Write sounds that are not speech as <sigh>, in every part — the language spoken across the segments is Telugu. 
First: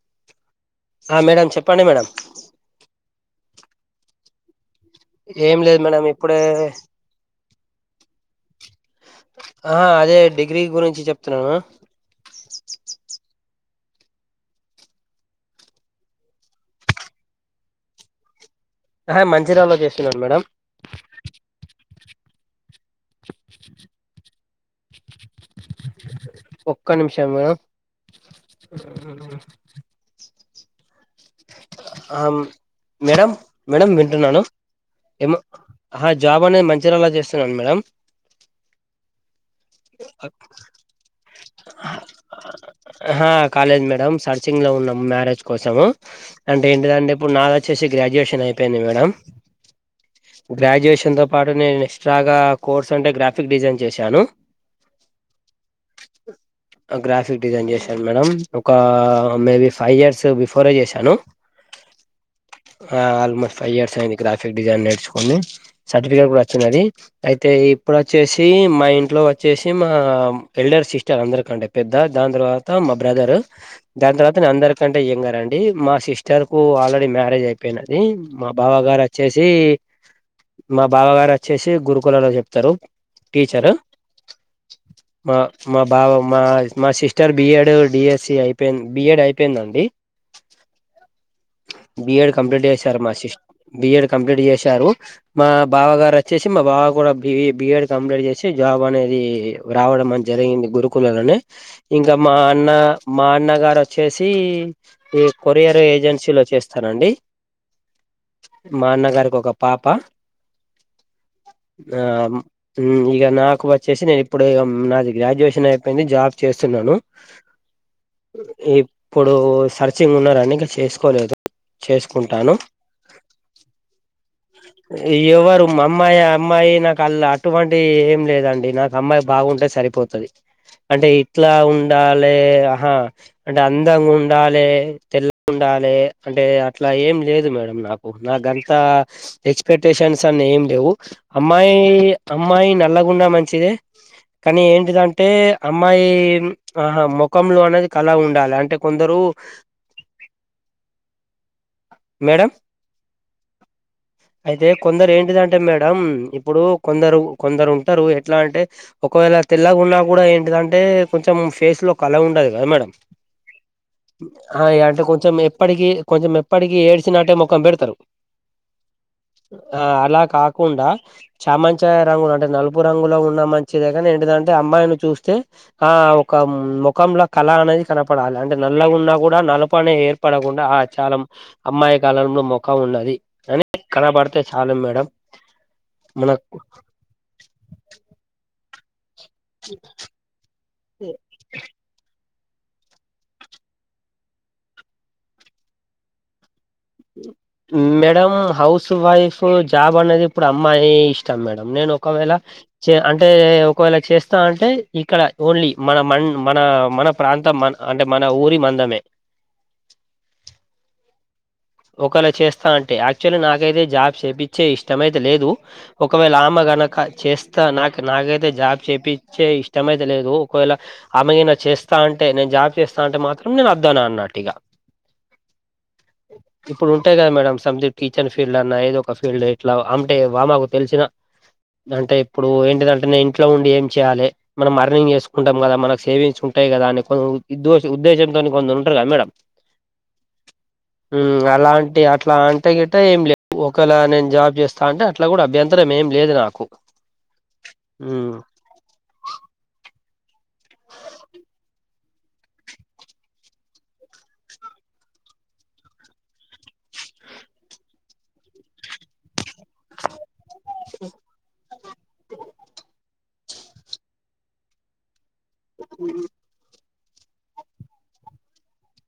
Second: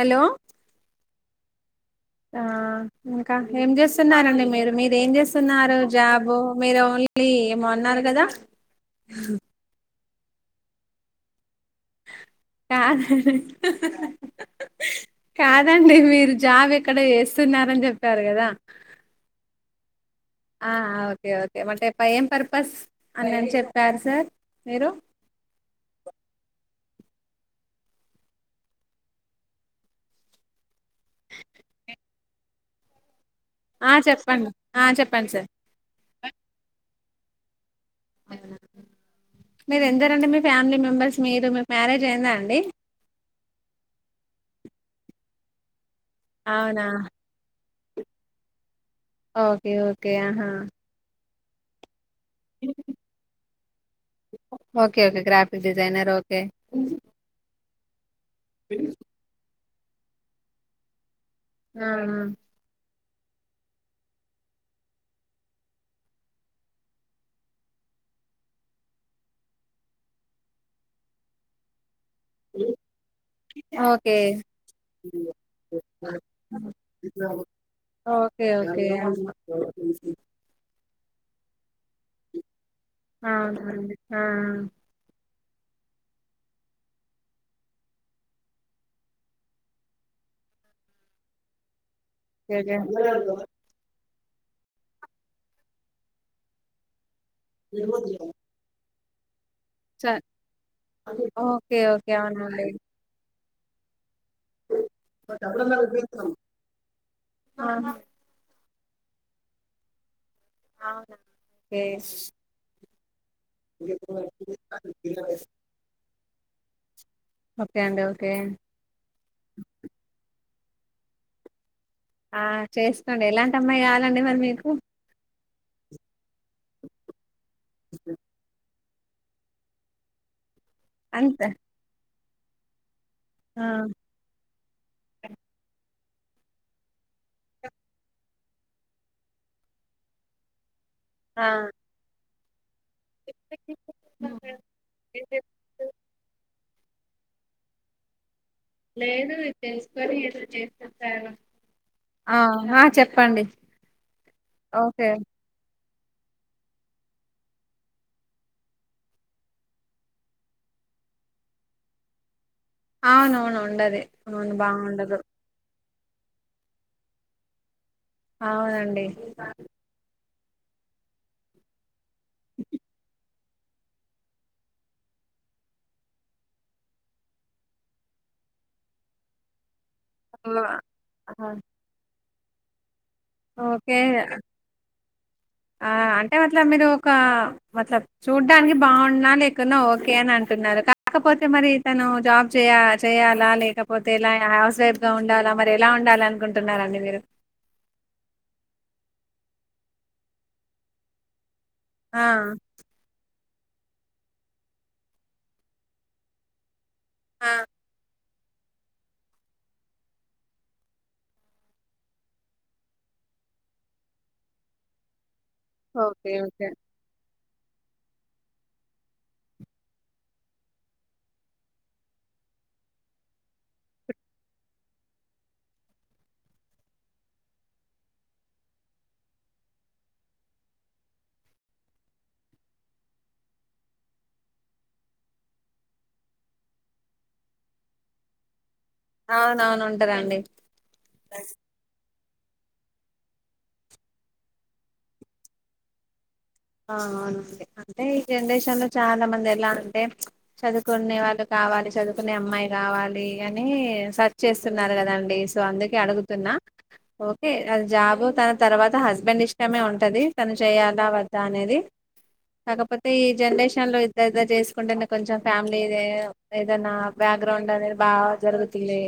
హలో ఆ మేడం చెప్పండి మేడం ఆ ఇంకా ఏం చేస్తున్నరండి మీరు మీ ఏం చేస్తున్నారు లేదు మేడం జాబు ఇప్పుడే మీరు ఓన్లీ ఏమోన్నారు కదా! ఆ అదే డిగ్రీ గురించి చెప్తున్నాను కాద కాదండి మీరు జాబ్ ఎక్కడ చేస్తున్నారని చెప్పారు కదా ఆహా మంచిర్యాలలో చేస్తున్నాను మేడం ప ఏం పర్పస్ అనిని చెప్పారు సార్ మీరు ఒక్క నిమిషం మే ఆమ్ మేడమ్ మేడం ఆ వింటున్నాను చెప్పండి ఆ చెప్పండి ఏమో సార్ జాబ్ ఆహా అనేది మంచిర్లా చేస్తున్నాను మేడం మీరు ఎందరండి? మీ ఫ్యామిలీ మెంబెర్స్ మీరు మీకు మ్యారేజ్ అయిందా అండి. ఆ కాలేద్ మేడమ్ సర్చింగ్ లో ఉన్నాం మ్యారేజ్ కోసం అంటే అవునా ఏంటిదంటే ఇప్పుడు నాది వచ్చేసి గ్రాడ్యుయేషన్ అయిపోయింది. మేడం ఓకే ఓకే ఆహా గ్రాడ్యుయేషన్ తో పాటు నేను నెస్ ఎస్ట్రాగా కోర్స్ అంటే గ్రాఫిక్ డిజైన్ చేశాను okay okay graphic designer okay graphic design చేశాను మేడం ఒక మేబి ఫైవ్ ఇయర్స్ బిఫోరే చేశాను ఆ ఆ ఆ ఆల్మోస్ట్ ఫైవ్ ఇయర్స్ అయింది గ్రాఫిక్ డిజైన్ నేర్చుకోని సర్టిఫికేట్ కూడా వచ్చినది అయితే ఈ ఇప్పుడుచ్చేసి మా ఇంట్లో వచ్చేసి మా ఎల్డర్ సిస్టర్ అందరికంటే పెద్ దాని తర్వాత మా బ్రదర్ ఓకే దాని తర్వాత నేన్ అందరికంటే యాంగర్ అండి మా సిస్ అక్కకు ఆల్రెడీ మ్యారేజ్ అయిపోయింది అండి ఓకే మా బావా ఓకే గారు వచ్చేసి అవునండి మా బావ గారు వచ్చేసి గురుకులలో చెప్తారు టీచరు ఆ మా మా బావ మా మా sister B Ed D SC అయిపోయింది బి ఎడ్ అయిపోయిందండి బి ఎడ్ కంప్లీట్ ఓకే చేసారు మా సిస్ బి ఎడ్ కంప్లీట్ చేశారు మా బావ గారు వచ్చేసి మా బావ కూడా బి బి ఎడ్ కంప్లీట్ చేసి జాబ్ అనే అది చ రావడం అని జరిగింది. గురుకులలోనే ఓకే ఓకే ఇంకా మా అవునండి అన్న మా అన్న గారు వచ్చేసి ఇ కొరియర్ ఏజెన్సీలో చేస్తారు అండి ఆ, అవునా మా అన్నగారికి ఒక పాప అవునా అండి ఇగా నాకు వచ్చేసి నేను ఇప్పుడు నాది ఓకే గ్రాడ్యుయేషన్ అయిపోయింది. జాబ్ చేస్తున్నాను ఓకే అండి ఓకే ఇప్పుడు సర్చింగ్ లో ఉన్నార అండి ఇంక చేసుకోలేదు ఆ చేసుకుంటాను చేసుకోండి ఎలాంటి అమ్మాయి కావాలండి మరి మీకు ఎవరు మా అమ్మాయి అమ్మాయి నాకు అళ్ళ అటువంటి ఏం లేదండి నాకు అమ్మాయి బాగుంటే సరిపోతది అంటే అంతే ఇట్లా ఉండాలే ఆహా అంటే ఆ అందంగా ఉండాలే తెల్లగా ఉండాలే అంటే అట్లా ఏం లేదు మేడం నాకు నాగంత ఎక్స్పెక్టేషన్ న్స్ అని ఏం లేవు ఆ అమ్మాయి అమ్మాయి నల్లగున్న మంచిదే కానీ ఏంటిదంటే అమ్మాయి ఆహా మోఖంలో అనేది కలా ఉండాలే అంటే కొందరు లేదు ఇది ఆ మేడం ఆ చెప్పండి అయితే ఓకే కొందరు ఏంటిదంటే మే మేడం ఇప్పుడు కొందరు కొందరు ఉంటారు ఎట్లా అంటే ఒకవేళ తెల్లగున్నా కూడా ఏంటి దాంటే అంటే కొంచెం ఫేస్ లో కల ఉండది అవునవును ఉండది అవును అ అంటే ఇగ బాగుండదు కొంచెం ఎప్పటికిీ కొంచెం ఎప్పటికిీ ఏడ్సినట్టే మొఖం పెడతారు అవునండి కుండా చామనచ్చయ రంగులు అంటే నలుపు రంగులో ఉన్న మం వచ్చేద కాని ఏంటి దాంటే అమ్మాయిని చూస్తే ఆ ఒక ముఖంల కళ అనేది కనపడాలి అంటే నా నల్లగున్నా కూడా నలపనే ఏర్పడకుండా ఆ ఓహ్! చాల ఆహా! అమ్మాయి కాల లో మొఖం ఉన్నది కానీ ఓకే కనపడతే చాలు మేడం ఆ అంటే మనకు అట్లా మీరు ఒక వాట్ల చూడ్ చూడడానికి బాగున్నా లేకున్నా ఓకే అని అంటున్నారు కాకపోతే మరి తను జాబ్ చేయ చేయాలా లేకపోతే ఎలా హౌస్ వైఫ్ గా ఉండాలా మరి ఎలా ఉండాలి అనుకుం మేడం హౌస్ వైఫ్ జాబ్ అనేది ఇప్పుడు అమ్మాయి ఇష్టం మేడం నేను ఆ ఒకవేళ అంటే ఒకవేళ చేస్తా అంటే ఇక్కడ ఓన్లీ మన మ మన మన ఆ! ప్రాంతం మన అంటే మన ఊరి మందమే ఒకేళ చేస్తా అంటే యాక్చువల్లీ నాకైతే జాబ్ చేపించే ఇష్టమైతే లేదు ఓకే ఒకవేళ ఆమె ఓకే గనక చేస్ స్త నా నాకైతే జాబ్ చేపీచ్చే ఇష్టమైతే లేదు ఒకవేళ ఆమెగనా చేస్తా అంటే నేను జాబ్ చేస్తా అంటే మాత్రం నేను అద్దు అన అన్నట్టు ఇగ ఇప్పుడు ఉంటాయి కదా మేడం సమ్థింగ్ టీచర్ ఫీల్డ్ అన్నా ఏదో ఒక ఫీల్డ్ ఎట్లా అంటే ఆమెకు తెలిసినా అంటే ఇప్పుడు ఏంటి దాంటే నేను ఇంట్లో ఉండి ఏం చేయాలి మనం అర్నింగ్ చేసుకుంటాం కదా మన సేవింగ్స్ ఉంటాయి కదా అని కొం ఉద్దేశంతో ఉద్దేశంతో నీ కొందరు ఉంటారు కదా మేడం అవునవును ఉంటరండి ఉమ్ అలాంటి అట్లా అంటే గిట ఏం లేవు ఒకేలా నేను జాబ్ చేస్తా అంటే అట్లా కూడా అభ్యంతరమేం ఏం లేదు నాకు. అవునండి అంటే ఈ జనరేషన్లో చాలా మంది ఎలా అంటే. చదువుకునే వాళ్ళు కావాలి చదువుకునే అమ్మాయి కావాలి అని సర్చ్ చేస్తున్నారు కదా. సో అందుకే అడుగుతున్నా ఓకే ఆహ్ జాబ్ తన తర్వాత హస్బండ్ ఇష్. ఇష్టమే ఉంటది తను చేయాలా వద్దా అనేది కాకపోతే. ఈ జనరేషన్ లో ఇద్దరు ఇద్దరు చేసుకుంటేనే కొంచెం ఫ్యామిలీ ఏదైనా ఏదన్నా. బ్యాక్గ్రౌండ్ అనేది బాగా జరుగుతుంది.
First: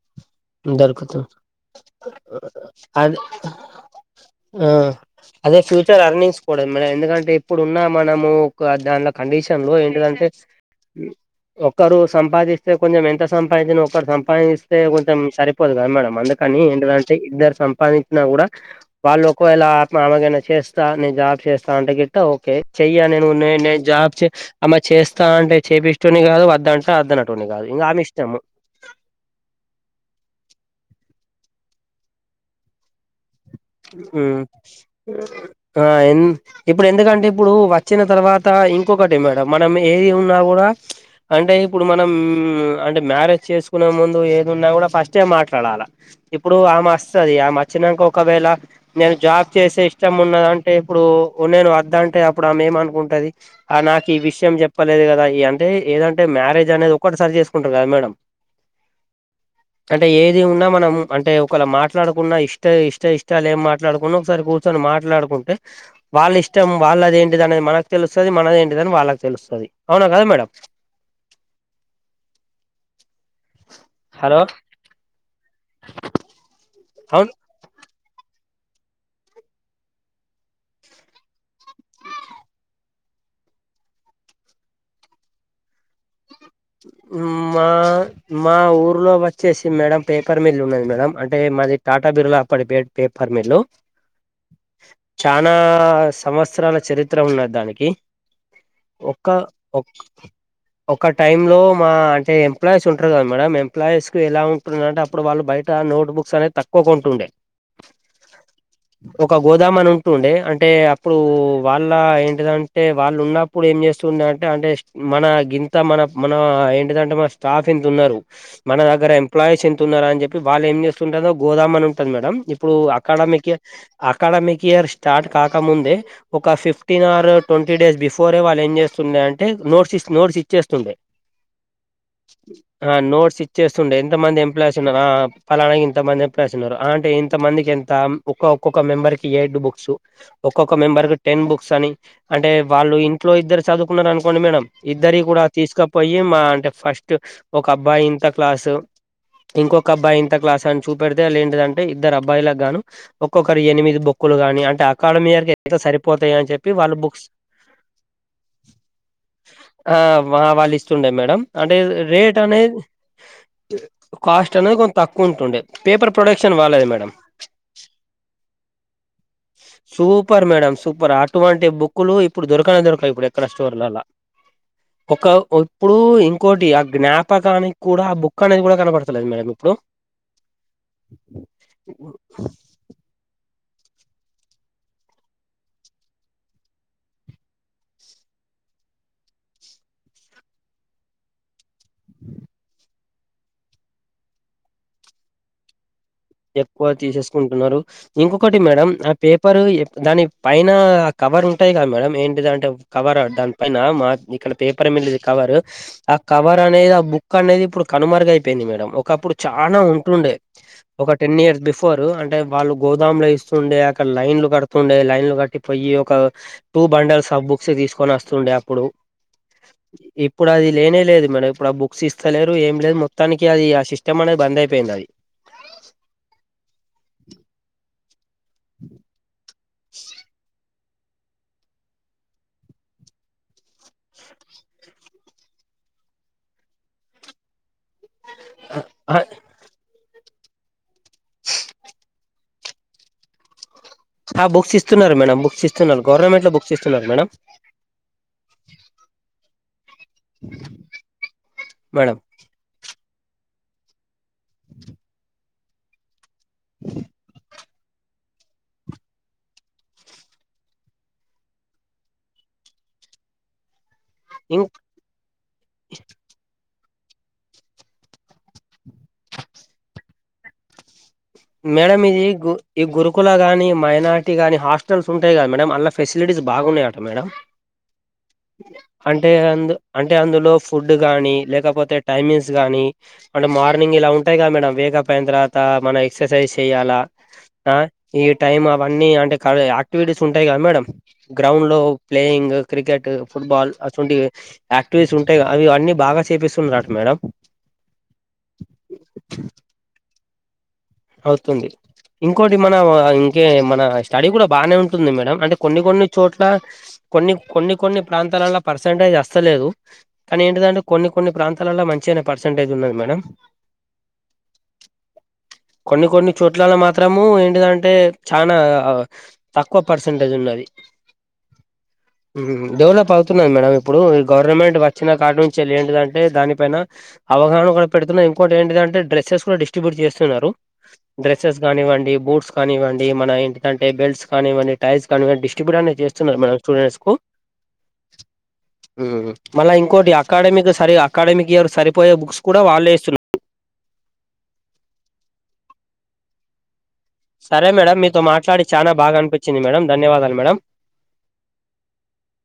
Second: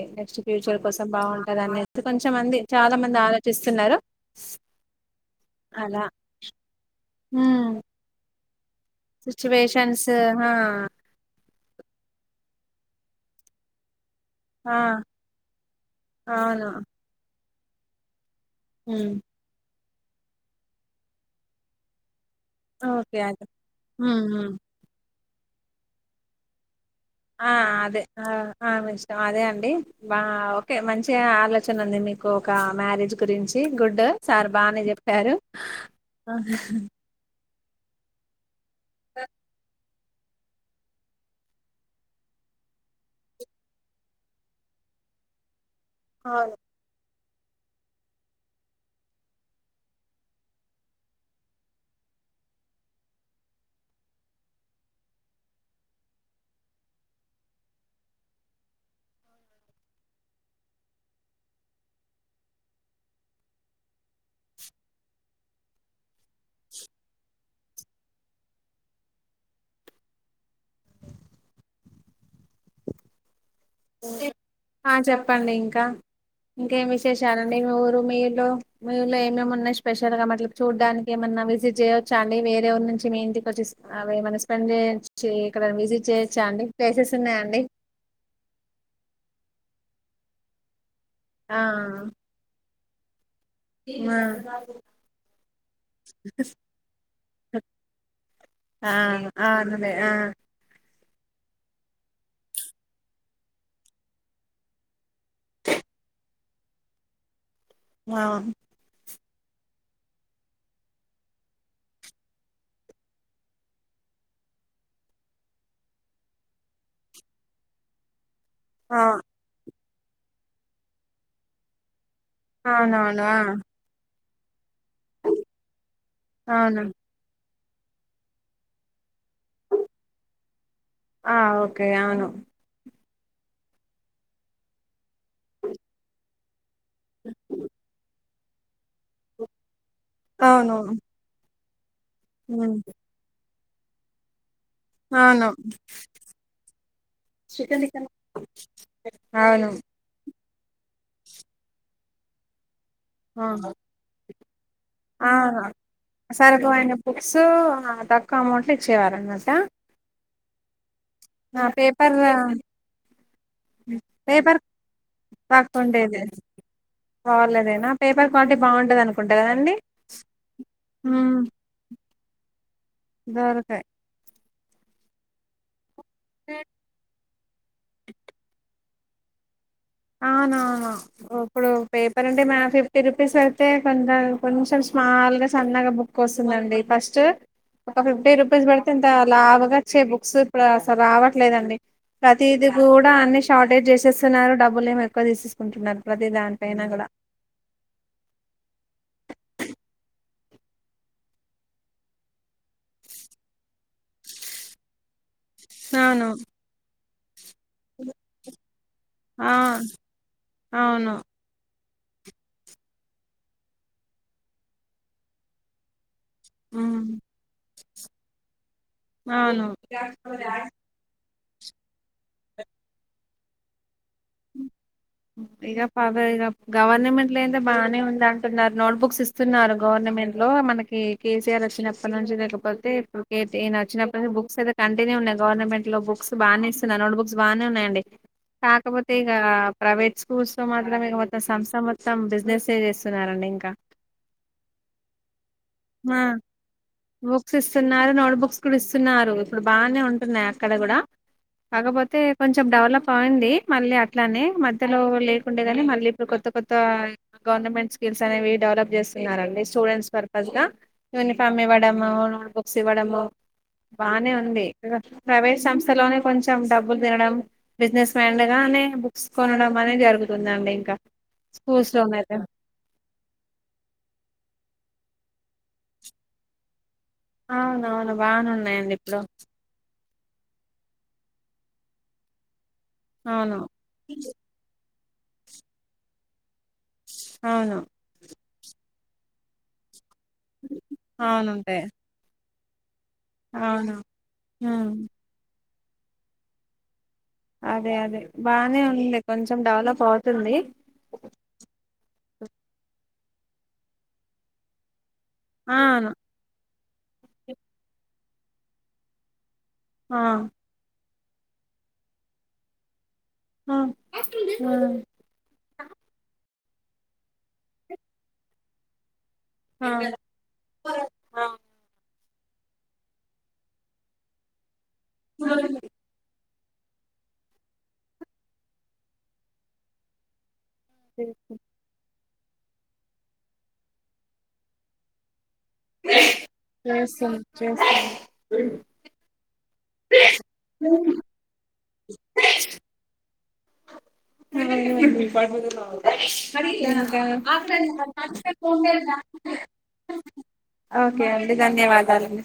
ఫ్యూచర్ కోసం దొరుకుతు బాగుంటంది అనేసి కొంచమంది చాలా అది మంది ఆలోచిస్తున్నారు. ఆ అదే ఫ్యూచర్ అలా అన్ని చూసుకోవాలి మేడం ఎందుకంటే ఉమ్, ఇప్పుడున్న మనము. ఒక దానిలా కండిషన్ లో సిచ్యువేషన్స్ ఏంటిదంటే ఒకరు సంపాదిస్త. అయితే కొంచెం ఎంత సంపాదించిన ఒకరు ఆ సంపాదిస్తే కొంచెం సరిపోదు కదా మేడం అందుకని అవును ఏంటిదంటే. ఇద్దరు సంపాదించినా కూడా హ్మ్. వాళ్ళు ఒకవేళ ఆమెగైనా చేస్తా నేను జాబ్ చేస్తా అంటేగి. ఓకే చెయ్య ఓకే నేను అదే నేను జాబ్ హ్మ్. చే హ్మ్. అమ్మా చేస్తా అంటే చేపిస్టోని కాదు వద్దంటే. వద్దనటుని కాదు ఆహ్ ఇంకా అదే ఆమె ఇష్టం ఆహ్ ఇష్టం అదే అండి బా ఆహ్. ఓకే మంచిగా ఆలోచన ఉంది మీకు ఒక మ్యారేజ్ గురించి. గుడ్ ఉమ్ సార్ బానే చెప్పారు ఆహ్ ఆ ఇప్పుడు ఎందుకంటే. ఇప్పుడు వచ్చిన తర్వాత ఇంకొకటి మేడం మనం. ఏది ఉన్నా కూడా ప్చ్ అంటే ఇప్పుడు మనం అంటే మ్యారేజ్ చేసుకునే ముందు ఏది ఉన్నా కూడా. ఫస్ట్యే మాట్లాడాలి ఇప్పుడు అవును. ఆమె వస్తది ఆమె వచ్చినాక ఒకవేళ. నేను జాబ్ చేసే ఇష్టం ఉన్నది అంటే ఇప్పుడు నేను వద్ద అంటే అప్పుడు ఆమె ఏమనుకుంటది. ఆహ్ నాకు ఈ విషయం చెప్పలేదు కదా ఈ అంటే ఏదంటే మ్యారేజ్ అనేది ఒకటేసారి చేసుకుంటారు కదా మేడం. <inaudible> అంటే ఏది ఉన్నా మనం అంటే ఒకవేళ మాట్లాడుకున్నా ఇష్ట ఇష్ట ఇష్ట. ఇష్టాలు ఏం మాట్లాడుకున్న ఒకసారి కూర్చొని మాట్లాడుకుంటే వాళ్ళా ఇష్టం వాళ్ళది ఏంటిది అనేది మనకు తెలుస్తది. మనది ఏంటిదని వాళ్ళకి తెలుస్తది అవునా కదా మేడం. <inaudible> హలో ఆహ్ చెప్పండి ఇంకా ఇంకేం అవును విశేషాలండి మీ ఉర్. మీ ఊర్లో మీ ఊర్లో ఏమేమిన్నాయి స్పెషల్ గా మ చూడ్డానికి ఏమన్నా విజిట్ చేయొచ్చా అండి వేరే నుంచి మీ ఇంటికి వచ్చి ఆహ్ అవి ఏమన్నా స్పెడ్ చేయొచ్చ ఇక్కడ విజిట్ చేయొచ్చు మా మా ఊర్. ఊర్లో వచ్చేసి మేడం పేపర్ మిల్ ఉన్నది మేడం అంటే ఆ మాది టాటా బిర్లా అప్పటి పే పర్ మిల్లు. ఆ! చాన సంవత్సరాల చరిత్ర ఉన్నది దానికి. ఆ ఒక్క అవునులే ఒక్. ఆ టైంలో మా అంటే ఎంప్లాయీస్ ఉంటారు కదా మేడం ఎంప్లాయీస్కి ఎలా ఉంటుందంటే అప్పుడు వాళ్ళు బయట నోట్ బుక్. బుక్స్ అనేది తక్కువ కొంటుండే. ఆహ్. ఒక గోదాము అని ఉంటుండే అంటే అప్పుడు వాళ్ళా ఏంటిదంటే వాళ్ళు ఉన్నప్పుడు ఏం చేస్తు తుండంటే అంటే మన గిన్ మన మన ఏంటంటే మన స్టాఫ్ ఇంత ఉన్నారు మన దగ్గర ఎంప్లాయీస్ ఎంత. తున్నర అని చెప్పి వాళ్ళు ఏం చేస్తుంటందో గోదాము అని ఉంటది మేడం ఆ ఇప్పుడు అవునవును అకాడమీకి ఆ. అకాడమిక్ ఇయర్ స్టార్ట్ కాకముందే ఒక అవును ఫిఫ్టీన్ ఆర్. ట్వంటీ డేస్ బిఫోరే వాళ్ళు ఏం చేస్తుండే అంటే నోట్స్ ఇస్తు నోట్స్. చేస్తుండే. ఆ ఓకే అవును ఆ నోట్స్ ఇచ్చేస్తుండే ఎంత మంది ఎంప్లాయీస్ ఉన్నారు ఆ అ పలానాకి ఇంత మంది ఎంప్లాయస్ ఉన్నారు అంటే ఇంత మందికి ఎంత ఒక్క ఒక్కొక్క మెంబర్ కి ఎడు బుక్స్ ఒక్కొక్క అవును మెంబర్ కి టెన్ బుక్స్ అని అంటే ఉమ్, వాళ్ళు ఇంట్లో ఇద్దరు చదువుకున్నారు అనుకోండి మేడం ఇద్దరిఇ కూడా అవును తీసుకపోయి మా అంటే ఫస్ట్ ఒక అబ్బాయి ఇంత క్లాసు అవును ఇంకోకబ్బాయి ఇంత క్లాస్ తను చూపెడితే ఏంటిదంటే ఇద్దరు అబ్బాయిలకు గాను ఒక్కొక్కరు ఎనిమిది బుక్కులు గాని అం అహా సరిపోయే అన్ని బుక్స్ తక్కువ అమౌంట్లో ఇచ్చేవారన్నట్ట ఆ వ వాళ్ళు ఇస్తుండే మేడం అంటే పేపర్ రేట్ అనేది కాస్ట్ పేపర్ అనేది కొంత తక్కువ ఉంటుండే పేపర్ తక్కువుండేది ప్రొడక్షన్ వాళ్లదే మేడం బాలేదేనా పేపర్ క్వాలిటీ బాగుంటది అనుకుంటా కదండి సూపర్ మేడం సూపర్ ఉమ్, అటువంటి బుక్లు ఇప్పుడు దొరుకనే దొరుకయి ఇప్పుడు ఎక్కడ దొరకాయి స్టోర్లల్లా ఒక ఇప్పుడు ఇంకోటి ఆ జ్ఞాప్ ప్పకానికి కూడా అ బుక్ అనేది కూడా కనబడుతలేదు మేడం ఇప్పుడు అవునవును ఇప్పుడు పేపర్ అంటే మ ఫిఫ్టీ రూపీస్ పేడ్ తే కొ కొంచెం స్మాల్గా సన్నగా బుక్ వస్తుందండి ఫస్ట్ ఒక ఫిఫ్టీ రూపీస్ పెడితే ఇంత లావుగాచ్చే బుక్స్ ఇప్పుడు అసలు రావట్లేదండి ప్రతిదిీ కూడా అన్ని షార్టేజ్ చేసేస్తున్నారు డబ్బులు ఏమొ ఎక్కువ తీసేసుకుంటున్నారు ప్రతి దానిపైన ఎక్కువ కూడా తీసేసుకుంటున్నారు ఇంకొకటి మేడం ఆ పేపరు ఎక్ దాని పైన కవర్ ఉంటది కదా మేడం ఏంటిదంటే కవర్ దాని పైన మా ఇక్కడ పేపర్ మీద్ కవర్ ఆ అవును కవర్ అనేది ఆ బుక్ క్కనేది ఇప్పుడు కనుమరుగైపోయింది మేడం ఒక అప్పుడు ఆ చాలా ఉంటుండే ఒక అవును టెన్ ఇయర్స్ బిఫ్ ఫోరు అంటే వాళ్ళు గోదాముల ఇస్తుండే అక్కడ లైన్లు కడుతుండే లైన్లు కట్టి పోయి ఒక టూ ఉమ్ బండల్ ఆ బుక్స్ తీసుకొని వస్తుండే అప్పుడు అవును ఇప్పుడు అది లేనే లేదు మేడం ఇప్ ప్పుడు ఆ బుక్స్ ఇస్తలేరు ఏం లేదు మొత్తానికి అది ఆ సిస్టమ్ అనేది బంద్ అయిపోయింది అది అదే ఇగ గవర్నమెంట్ లో అయితే బాగానే ఉంది అంటున్నారు నోట్ బుక్స్ ఇస్తున్నారు గవర్నమెంట్ లో మనకి కేసీఆర్ వచ్చినప్పటి నుంచి లేకపోతే ఇప్పుడు యియన వచ్చినప్పటి నుంచి బుక్స్ అయితే కంటేనే ఉన్నది గవర్నమెంట్ లో బుక్స్ బానే ఇస్తున్నా నోట్ బుక్స్ బాగానే ఉన్నాయండి కాకపోతే ఇగ ప్రైవేట్ స్కూల్స్ మాత్రం ఇగ మొత్తం సంస్థ మొత్తం బిజినెస్ే చేస్తున్నారండి ఇంకా ఆ బుక్స్ ఇస్తున్నారు మేడం బుక్స్ ఇస్తున్నారు ఆ, గవర్నమెంట్ లో బుక్స్ ఇస్ బుక్స్ ఇస్తున్నారు నోట్ బుక్స్ కూడా ఇస్తున్నారు ఇప్పుడు బానే ఉంటున్నాయి అక్కడ కూడా మేడం కాకపోతే కొంచెం డెవలప్ పోయింది మళ్ళీ అట్లానే మధ్యలో లేకుండే గాని మళ్ళీ ఇప్పుడు కొత్త కొత్త గవర్నమెంట్ స్కిల్స్ అనేవి డెవలప్ చేస్తున్నారండి స్టూడెంట్స్ వర్ యూనిఫామ్ ఇవ్వడము నోట్బుక్స్ ఇవ్వడము బానే ఇం ఉంది ప్రైవేట్ సంస్థలోనే కొంచెం డబ్ బ్బులు తినడం బిజినెస్ మైండ్ గానే బుక్స్ కొనడం అనే జరుగుతుందండి ఇంకా స్కూల్స్ మేడం ఇది లోనైతే గు ఈ గురుకుల గాని మైనార్ ర్ట్ కానీ హాస్టల్స్ ఉంటాయి గ మేడం అల్ల ఫెసిలిటీస్ బాగున్నా ట మేడం అవునవును బానే ఉన్నాయండి ఇప్పుడు అంటే అందు అంటే అందులో ఫుడ్ గానీ లేకపోతే టైమింగ్స్ గానీ అంటే అవును మార్నింగ్ ఇలా ఉంటాయి కదా మేడం వేకపైన తర్వాత మన ఎక్సర్సైజ్ చెయ్యాలా ఆ అవును ఈ టైమ్ అవన్నీ అంటే క క్టివిటీస్ ఉంటాయి కదా మేడం గ్రౌండ్ లో అవునుంటాయి ప్లేయింగ్ క్రికె ట్ ఫుట్బాల్ అవును అటువంటి ఉమ్ యాక్టివిటీస్ ఉంటాయి అవి అన్నీ బాగా చేపిస్తున్నరట మేడం అదే అదే బానే ఉంది కొంచెం డెవలప్ అవుతుంది అవుతుంది ఇంకోటి మనం ఇంకే మన స్టడీ కూడా బానే ఉంటుంది మేడం అంటే కొన్ని కొన్ని అవును చోట్ల కొన్ని కొన్ని కొన్ని ప్రాంతాలలో పర్సంటేజ్ అస్తలేదు ఆ కానీ ఏంటిదంటే కొన్ని కొన్ని ప్రాంతాలల్లో మంచిగానే పర్సంటేజ్ ఉన్నది మేడం ఆ ఆ కొన్ని కొన్ని చోట్లలో మాత్రము ఏంటిదంటే చానా తక్కువ ఆ పర్సెంటేజ్ ఉన్నది ఆ డెవలప్ అవుతున్నాది మేడం ఇప్పుడు ఈ గవర్నమెంట్ వచ్చిన కాటి నుంచి ఎళ్ళి ఏంటిదంటే దాని పైన అవగాహన కూడా పెడుతున్నా ఇంకోకటి ఏంటిదంటే డ్రస్సెస్ కూడా డిస్ట్రిబ్యూట్ చేస్తున్నారు డ్రెస్సెస్ కానివ్వండి బూట్స్ కానివ్వండి మన ఏంటిదంటే బెల్ట్స్ కానివ్వండి టైల్స్ కానివ్వండి డి డిస్ట్రిబ్యూట్ అనేది చేస్తున్నారు మేడం స్టూడెంట్స్ కు స మళ్ళా ఇంకోటి అకాడమిక్ సరి అకాడమిక్ ఇయర్ కి సరిపోయే బుక్స్ కూడా వాళ్ళే ఇస్తున్నా సరే మేడం మీతో మాట్లాడి చానా బాగా అనిపించింది మేడం ధన్యవాదాలు మేడం ఓకే అండి ధన్యవాదాలండి